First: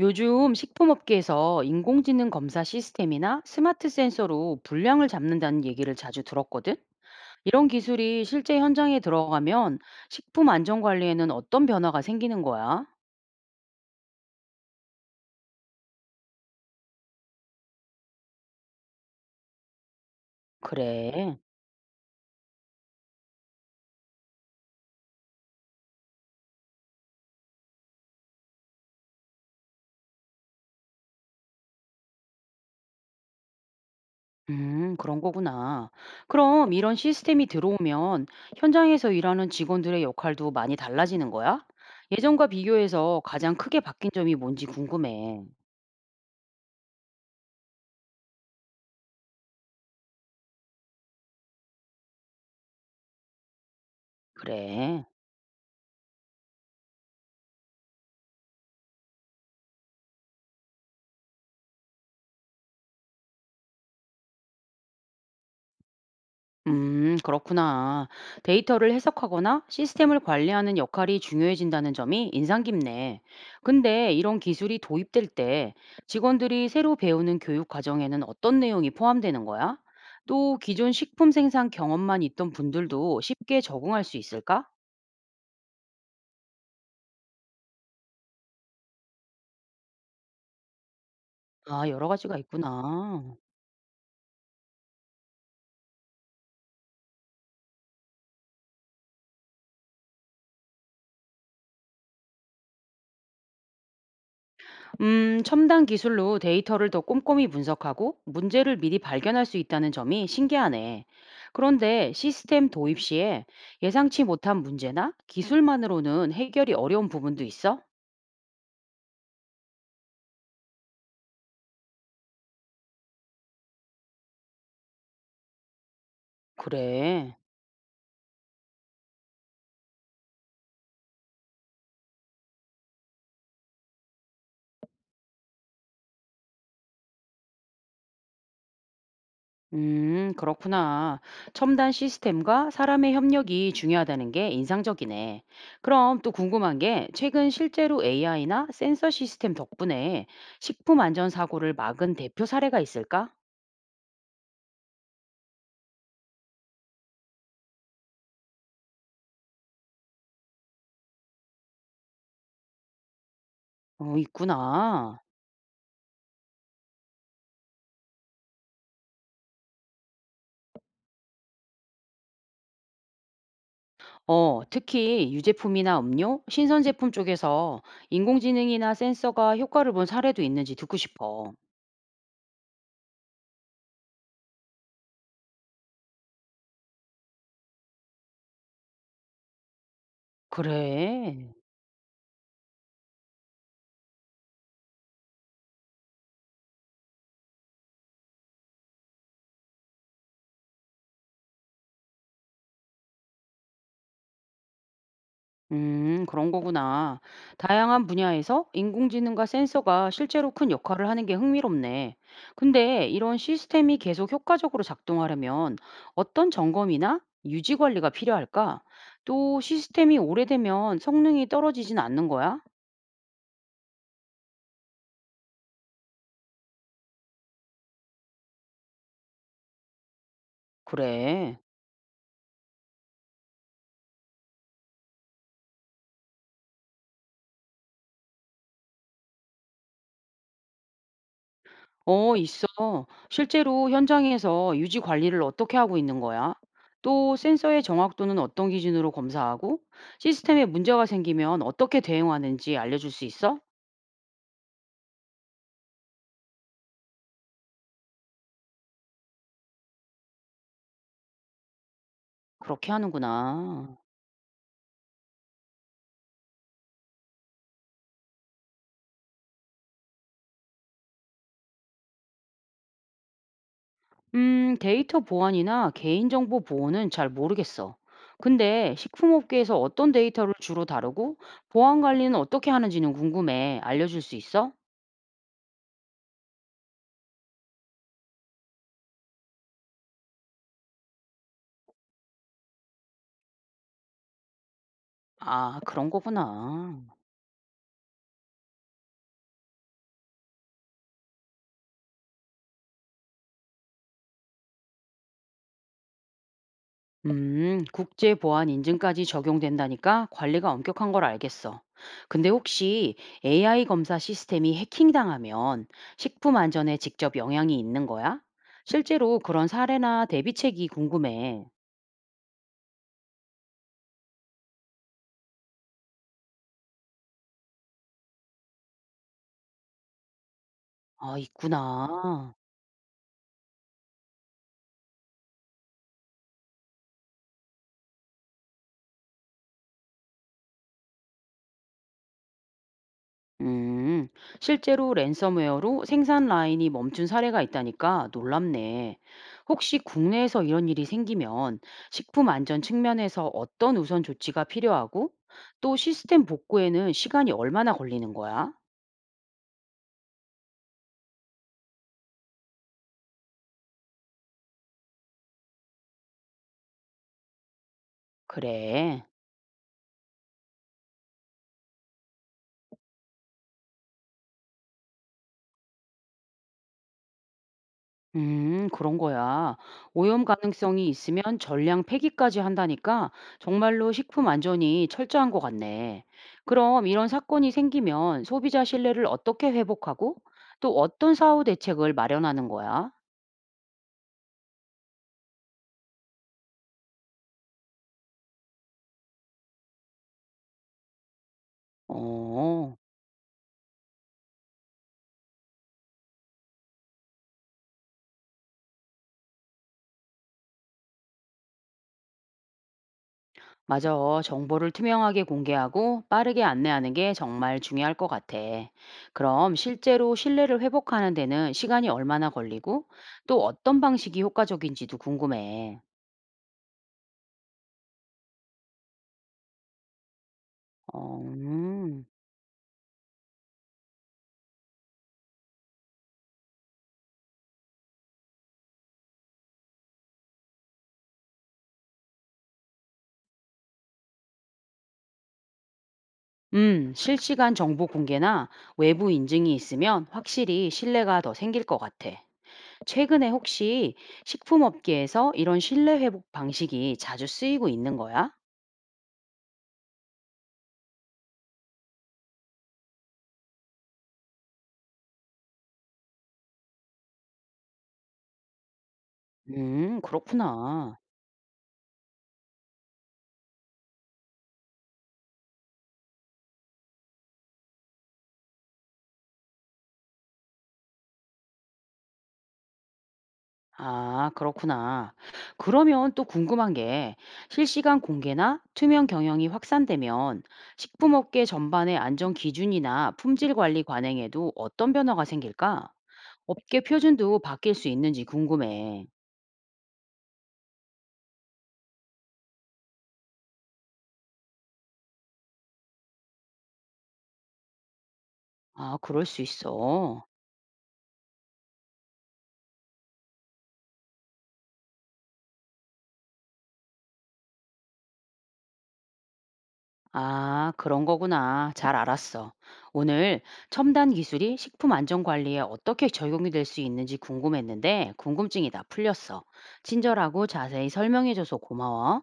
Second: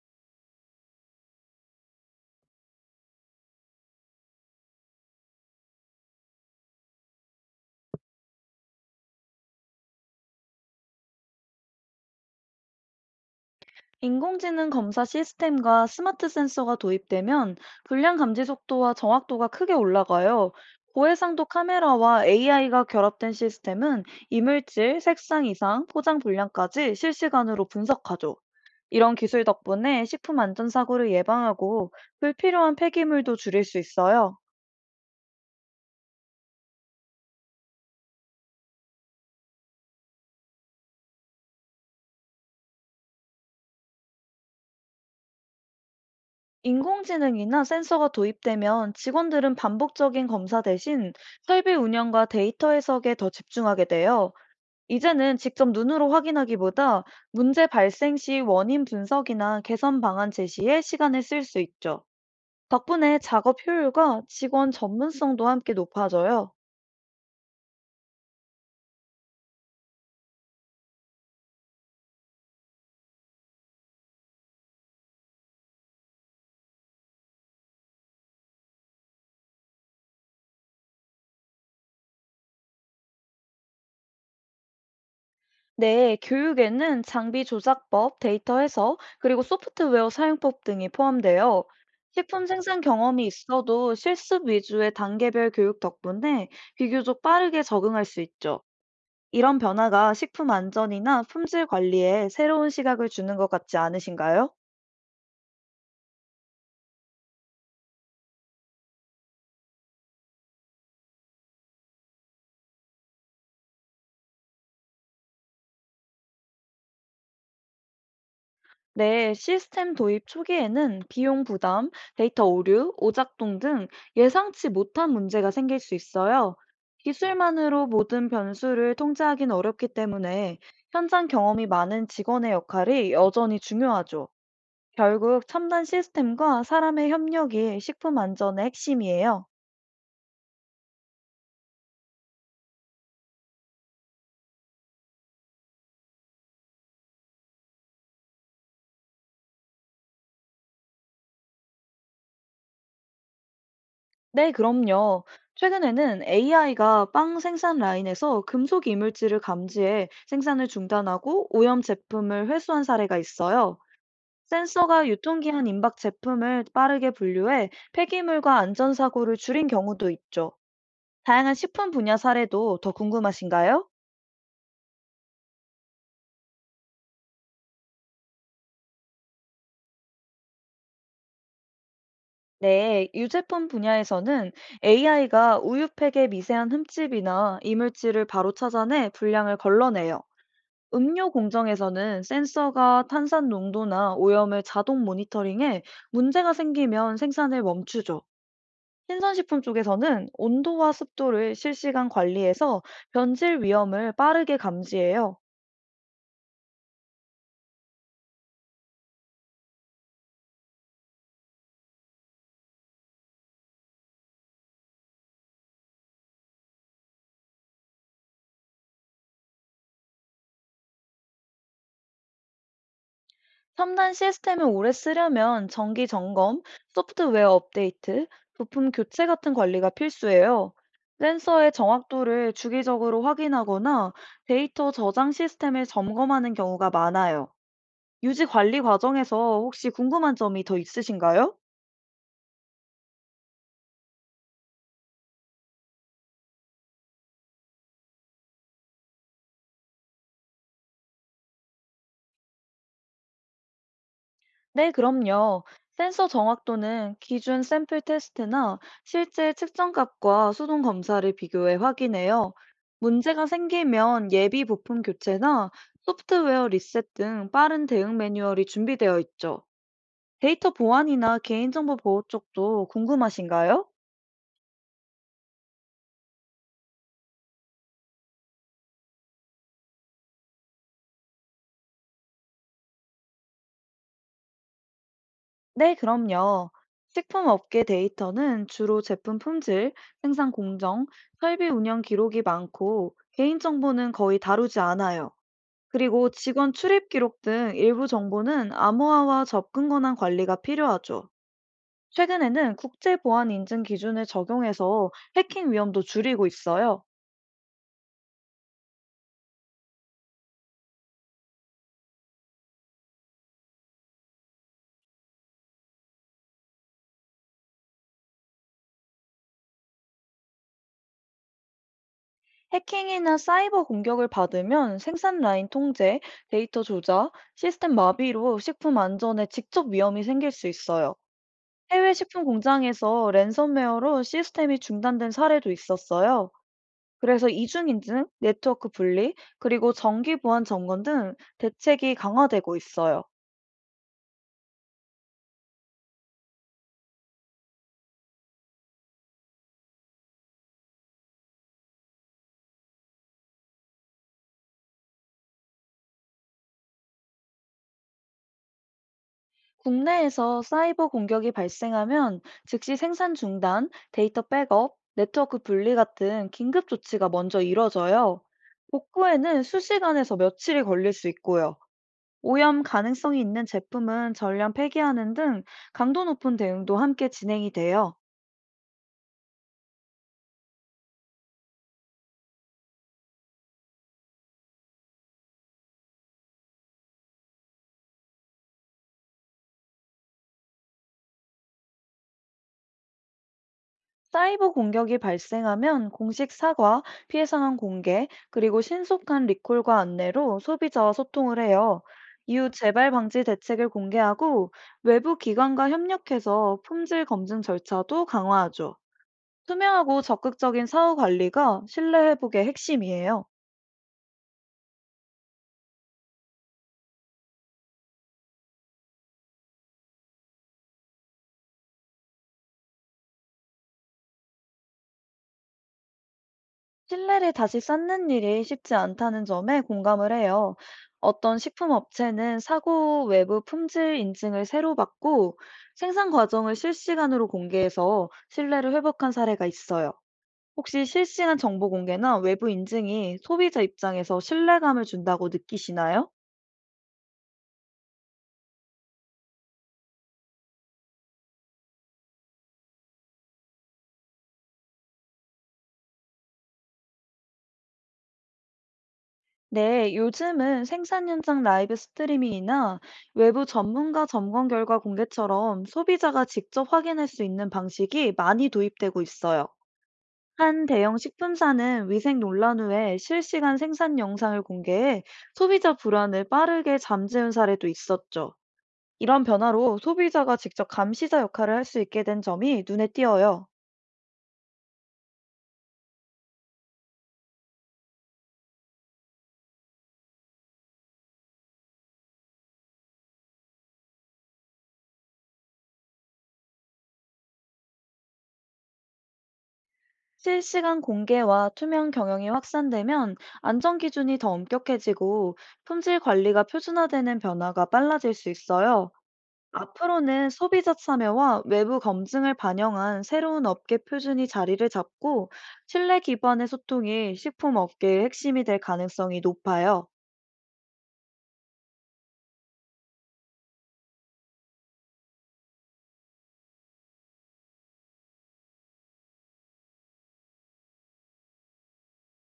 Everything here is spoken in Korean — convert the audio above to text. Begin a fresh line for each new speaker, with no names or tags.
요즘 식품업계에서 인공지능 검사 시스템이나 스마트 센서로 불량을 잡는다는 얘기를 자주 들었거든? 이런 기술이 실제 현장에 들어가면 식품 안전 관리에는 어떤 변화가 생기는 거야?
인공지능 검사 시스템과 스마트 센서가 도입되면 불량 감지 속도와 정확도가 크게 올라가요.
그래.
고해상도 카메라와 AI가 결합된 시스템은 이물질, 색상 이상, 포장 불량까지 실시간으로 분석하죠. 이런 기술 덕분에 식품 안전 사고를 예방하고 불필요한 폐기물도 줄일 수 있어요.
그런 거구나. 그럼 이런 시스템이 들어오면 현장에서 일하는 직원들의 역할도 많이 달라지는 거야? 예전과 비교해서 가장 크게 바뀐 점이 뭔지 궁금해.
인공지능이나 센서가 도입되면 직원들은 반복적인 검사 대신 설비 운영과 데이터 해석에 더 집중하게 돼요.
그래.
이제는 직접 눈으로 확인하기보다 문제 발생 시 원인 분석이나 개선 방안 제시에 시간을 쓸 수 있죠. 덕분에 작업 효율과 직원 전문성도 함께 높아져요.
그렇구나. 데이터를 해석하거나 시스템을 관리하는 역할이 중요해진다는 점이 인상 깊네. 근데 이런 기술이 도입될 때 직원들이 새로 배우는 교육 과정에는 어떤 내용이 포함되는 거야? 또 기존 식품 생산 경험만 있던 분들도 쉽게 적응할 수 있을까?
네, 교육에는 장비 조작법, 데이터 해석, 그리고 소프트웨어 사용법 등이 포함돼요.
아, 여러 가지가
식품 생산 경험이
있구나.
있어도 실습 위주의 단계별 교육 덕분에 비교적 빠르게 적응할 수 있죠. 이런 변화가 식품 안전이나 품질 관리에 새로운 시각을 주는 것 같지 않으신가요?
첨단 기술로 데이터를 더 꼼꼼히 분석하고 문제를 미리 발견할 수 있다는 점이 신기하네. 그런데 시스템 도입 시에 예상치 못한 문제나 기술만으로는 해결이 어려운 부분도 있어?
네, 시스템 도입 초기에는 비용 부담, 데이터 오류, 오작동 등 예상치 못한 문제가 생길 수 있어요.
그래.
기술만으로 모든 변수를 통제하기는 어렵기 때문에 현장 경험이 많은 직원의 역할이 여전히 중요하죠. 결국 첨단 시스템과 사람의 협력이 식품 안전의 핵심이에요.
그렇구나. 첨단 시스템과 사람의 협력이 중요하다는 게 인상적이네. 그럼 또 궁금한 게 최근 실제로 AI나 센서 시스템 덕분에 식품 안전 사고를 막은 대표 사례가 있을까?
네, 그럼요. 최근에는 AI가 빵 생산 라인에서 금속 이물질을 감지해 생산을 중단하고 오염 제품을 회수한 사례가 있어요.
어,
센서가
있구나.
유통기한 임박 제품을 빠르게 분류해 폐기물과 안전사고를 줄인 경우도 있죠. 다양한 식품 분야 사례도 더 궁금하신가요?
어, 특히 유제품이나 음료, 신선 제품 쪽에서 인공지능이나 센서가 효과를 본 사례도 있는지 듣고 싶어.
네, 유제품 분야에서는 AI가 우유팩의 미세한 흠집이나 이물질을 바로 찾아내 분량을 걸러내요. 음료
그래.
공정에서는 센서가 탄산 농도나 오염을 자동 모니터링해 문제가 생기면 생산을 멈추죠. 신선식품 쪽에서는 온도와 습도를 실시간 관리해서 변질 위험을 빠르게 감지해요.
그런 거구나. 다양한 분야에서 인공지능과 센서가 실제로 큰 역할을 하는 게 흥미롭네. 근데 이런 시스템이 계속 효과적으로 작동하려면 어떤 점검이나 유지 관리가 필요할까? 또 시스템이 오래되면 성능이 떨어지진 않는 거야?
첨단 시스템을 오래 쓰려면 정기 점검, 소프트웨어 업데이트, 부품 교체 같은 관리가 필수예요.
그래.
센서의 정확도를 주기적으로 확인하거나 데이터 저장 시스템을 점검하는 경우가 많아요. 유지 관리 과정에서 혹시 궁금한 점이 더 있으신가요?
어, 있어. 실제로 현장에서 유지 관리를 어떻게 하고 있는 거야? 또 센서의 정확도는 어떤 기준으로 검사하고 시스템에 문제가 생기면 어떻게 대응하는지 알려줄 수 있어?
네, 그럼요. 센서 정확도는 기준 샘플 테스트나 실제 측정값과 수동 검사를 비교해 확인해요.
그렇게
문제가
하는구나.
생기면 예비 부품 교체나 소프트웨어 리셋 등 빠른 대응 매뉴얼이 준비되어 있죠. 데이터 보안이나 개인정보 보호 쪽도 궁금하신가요?
데이터 보안이나 개인정보 보호는 잘 모르겠어. 근데 식품업계에서 어떤 데이터를 주로 다루고 보안 관리는 어떻게 하는지는 궁금해. 알려줄 수 있어?
네, 그럼요. 식품 업계 데이터는 주로 제품 품질, 생산 공정, 설비 운영 기록이 많고 개인정보는 거의 다루지 않아요.
아, 그런
그리고 직원
거구나.
출입 기록 등 일부 정보는 암호화와 접근 권한 관리가 필요하죠. 최근에는 국제 보안 인증 기준을 적용해서 해킹 위험도 줄이고 있어요.
국제 보안 인증까지 적용된다니까 관리가 엄격한 걸 알겠어. 근데 혹시 AI 검사 시스템이 해킹당하면 식품 안전에 직접 영향이 있는 거야? 실제로 그런 사례나 대비책이 궁금해.
해킹이나 사이버 공격을 받으면 생산 라인 통제, 데이터 조작, 시스템 마비로 식품 안전에 직접 위험이 생길 수 있어요.
아,
해외 식품
있구나.
공장에서 랜섬웨어로 시스템이 중단된 사례도 있었어요. 그래서 이중인증, 네트워크 분리, 그리고 정기 보안 점검 등 대책이 강화되고 있어요.
음, 실제로 랜섬웨어로 생산 라인이 멈춘 사례가 있다니까 놀랍네. 혹시 국내에서 이런 일이 생기면 식품 안전 측면에서 어떤 우선 조치가 필요하고 또 시스템 복구에는 시간이 얼마나 걸리는 거야?
국내에서 사이버 공격이 발생하면 즉시 생산 중단, 데이터 백업, 네트워크 분리 같은 긴급 조치가 먼저 이뤄져요.
그래.
복구에는 수시간에서 며칠이 걸릴 수 있고요. 오염 가능성이 있는 제품은 전량 폐기하는 등 강도 높은 대응도 함께 진행이 돼요.
그런 거야. 오염 가능성이 있으면 전량 폐기까지 한다니까 정말로 식품 안전이 철저한 것 같네. 그럼 이런 사건이 생기면 소비자 신뢰를 어떻게 회복하고 또 어떤 사후 대책을 마련하는 거야?
사이버 공격이 발생하면 공식 사과, 피해 상황 공개, 그리고 신속한 리콜과 안내로 소비자와 소통을 해요. 이후
어,
재발 방지 대책을 공개하고 외부 기관과 협력해서 품질 검증 절차도 강화하죠. 투명하고 적극적인 사후 관리가 신뢰 회복의 핵심이에요.
맞아. 정보를 투명하게 공개하고 빠르게 안내하는 게 정말 중요할 것 같아. 그럼 실제로 신뢰를 회복하는 데는 시간이 얼마나 걸리고 또 어떤 방식이 효과적인지도 궁금해.
신뢰를 다시 쌓는 일이 쉽지 않다는 점에 공감을 해요.
어,
어떤 식품 업체는 사고 외부 품질 인증을 새로 받고 생산 과정을 실시간으로 공개해서 신뢰를 회복한 사례가 있어요. 혹시 실시간 정보 공개나 외부 인증이 소비자 입장에서 신뢰감을 준다고 느끼시나요?
실시간 정보 공개나 외부 인증이 있으면 확실히 신뢰가 더 생길 것 같아. 최근에 혹시 식품업계에서 이런 신뢰 회복 방식이 자주 쓰이고 있는 거야?
네, 요즘은 생산 현장 라이브 스트리밍이나 외부 전문가 점검 결과 공개처럼 소비자가 직접 확인할 수 있는 방식이 많이 도입되고 있어요. 한 대형
그렇구나.
식품사는 위생 논란 후에 실시간 생산 영상을 공개해 소비자 불안을 빠르게 잠재운 사례도 있었죠. 이런 변화로 소비자가 직접 감시자 역할을 할 수 있게 된 점이 눈에 띄어요.
아, 그렇구나. 그러면 또 궁금한 게 실시간 공개나 투명 경영이 확산되면 식품업계 전반의 안전 기준이나 품질 관리 관행에도 어떤 변화가 생길까? 업계 표준도 바뀔 수 있는지 궁금해.
실시간 공개와 투명 경영이 확산되면 안전 기준이 더 엄격해지고 품질 관리가 표준화되는 변화가 빨라질 수 있어요.
아, 그럴 수 있어.
앞으로는 소비자 참여와 외부 검증을 반영한 새로운 업계 표준이 자리를 잡고 신뢰 기반의 소통이 식품 업계의 핵심이 될 가능성이 높아요.
아, 그런 거구나. 잘 알았어. 오늘 첨단 기술이 식품 안전 관리에 어떻게 적용이 될 수 있는지 궁금했는데 궁금증이 다 풀렸어. 친절하고 자세히 설명해줘서 고마워.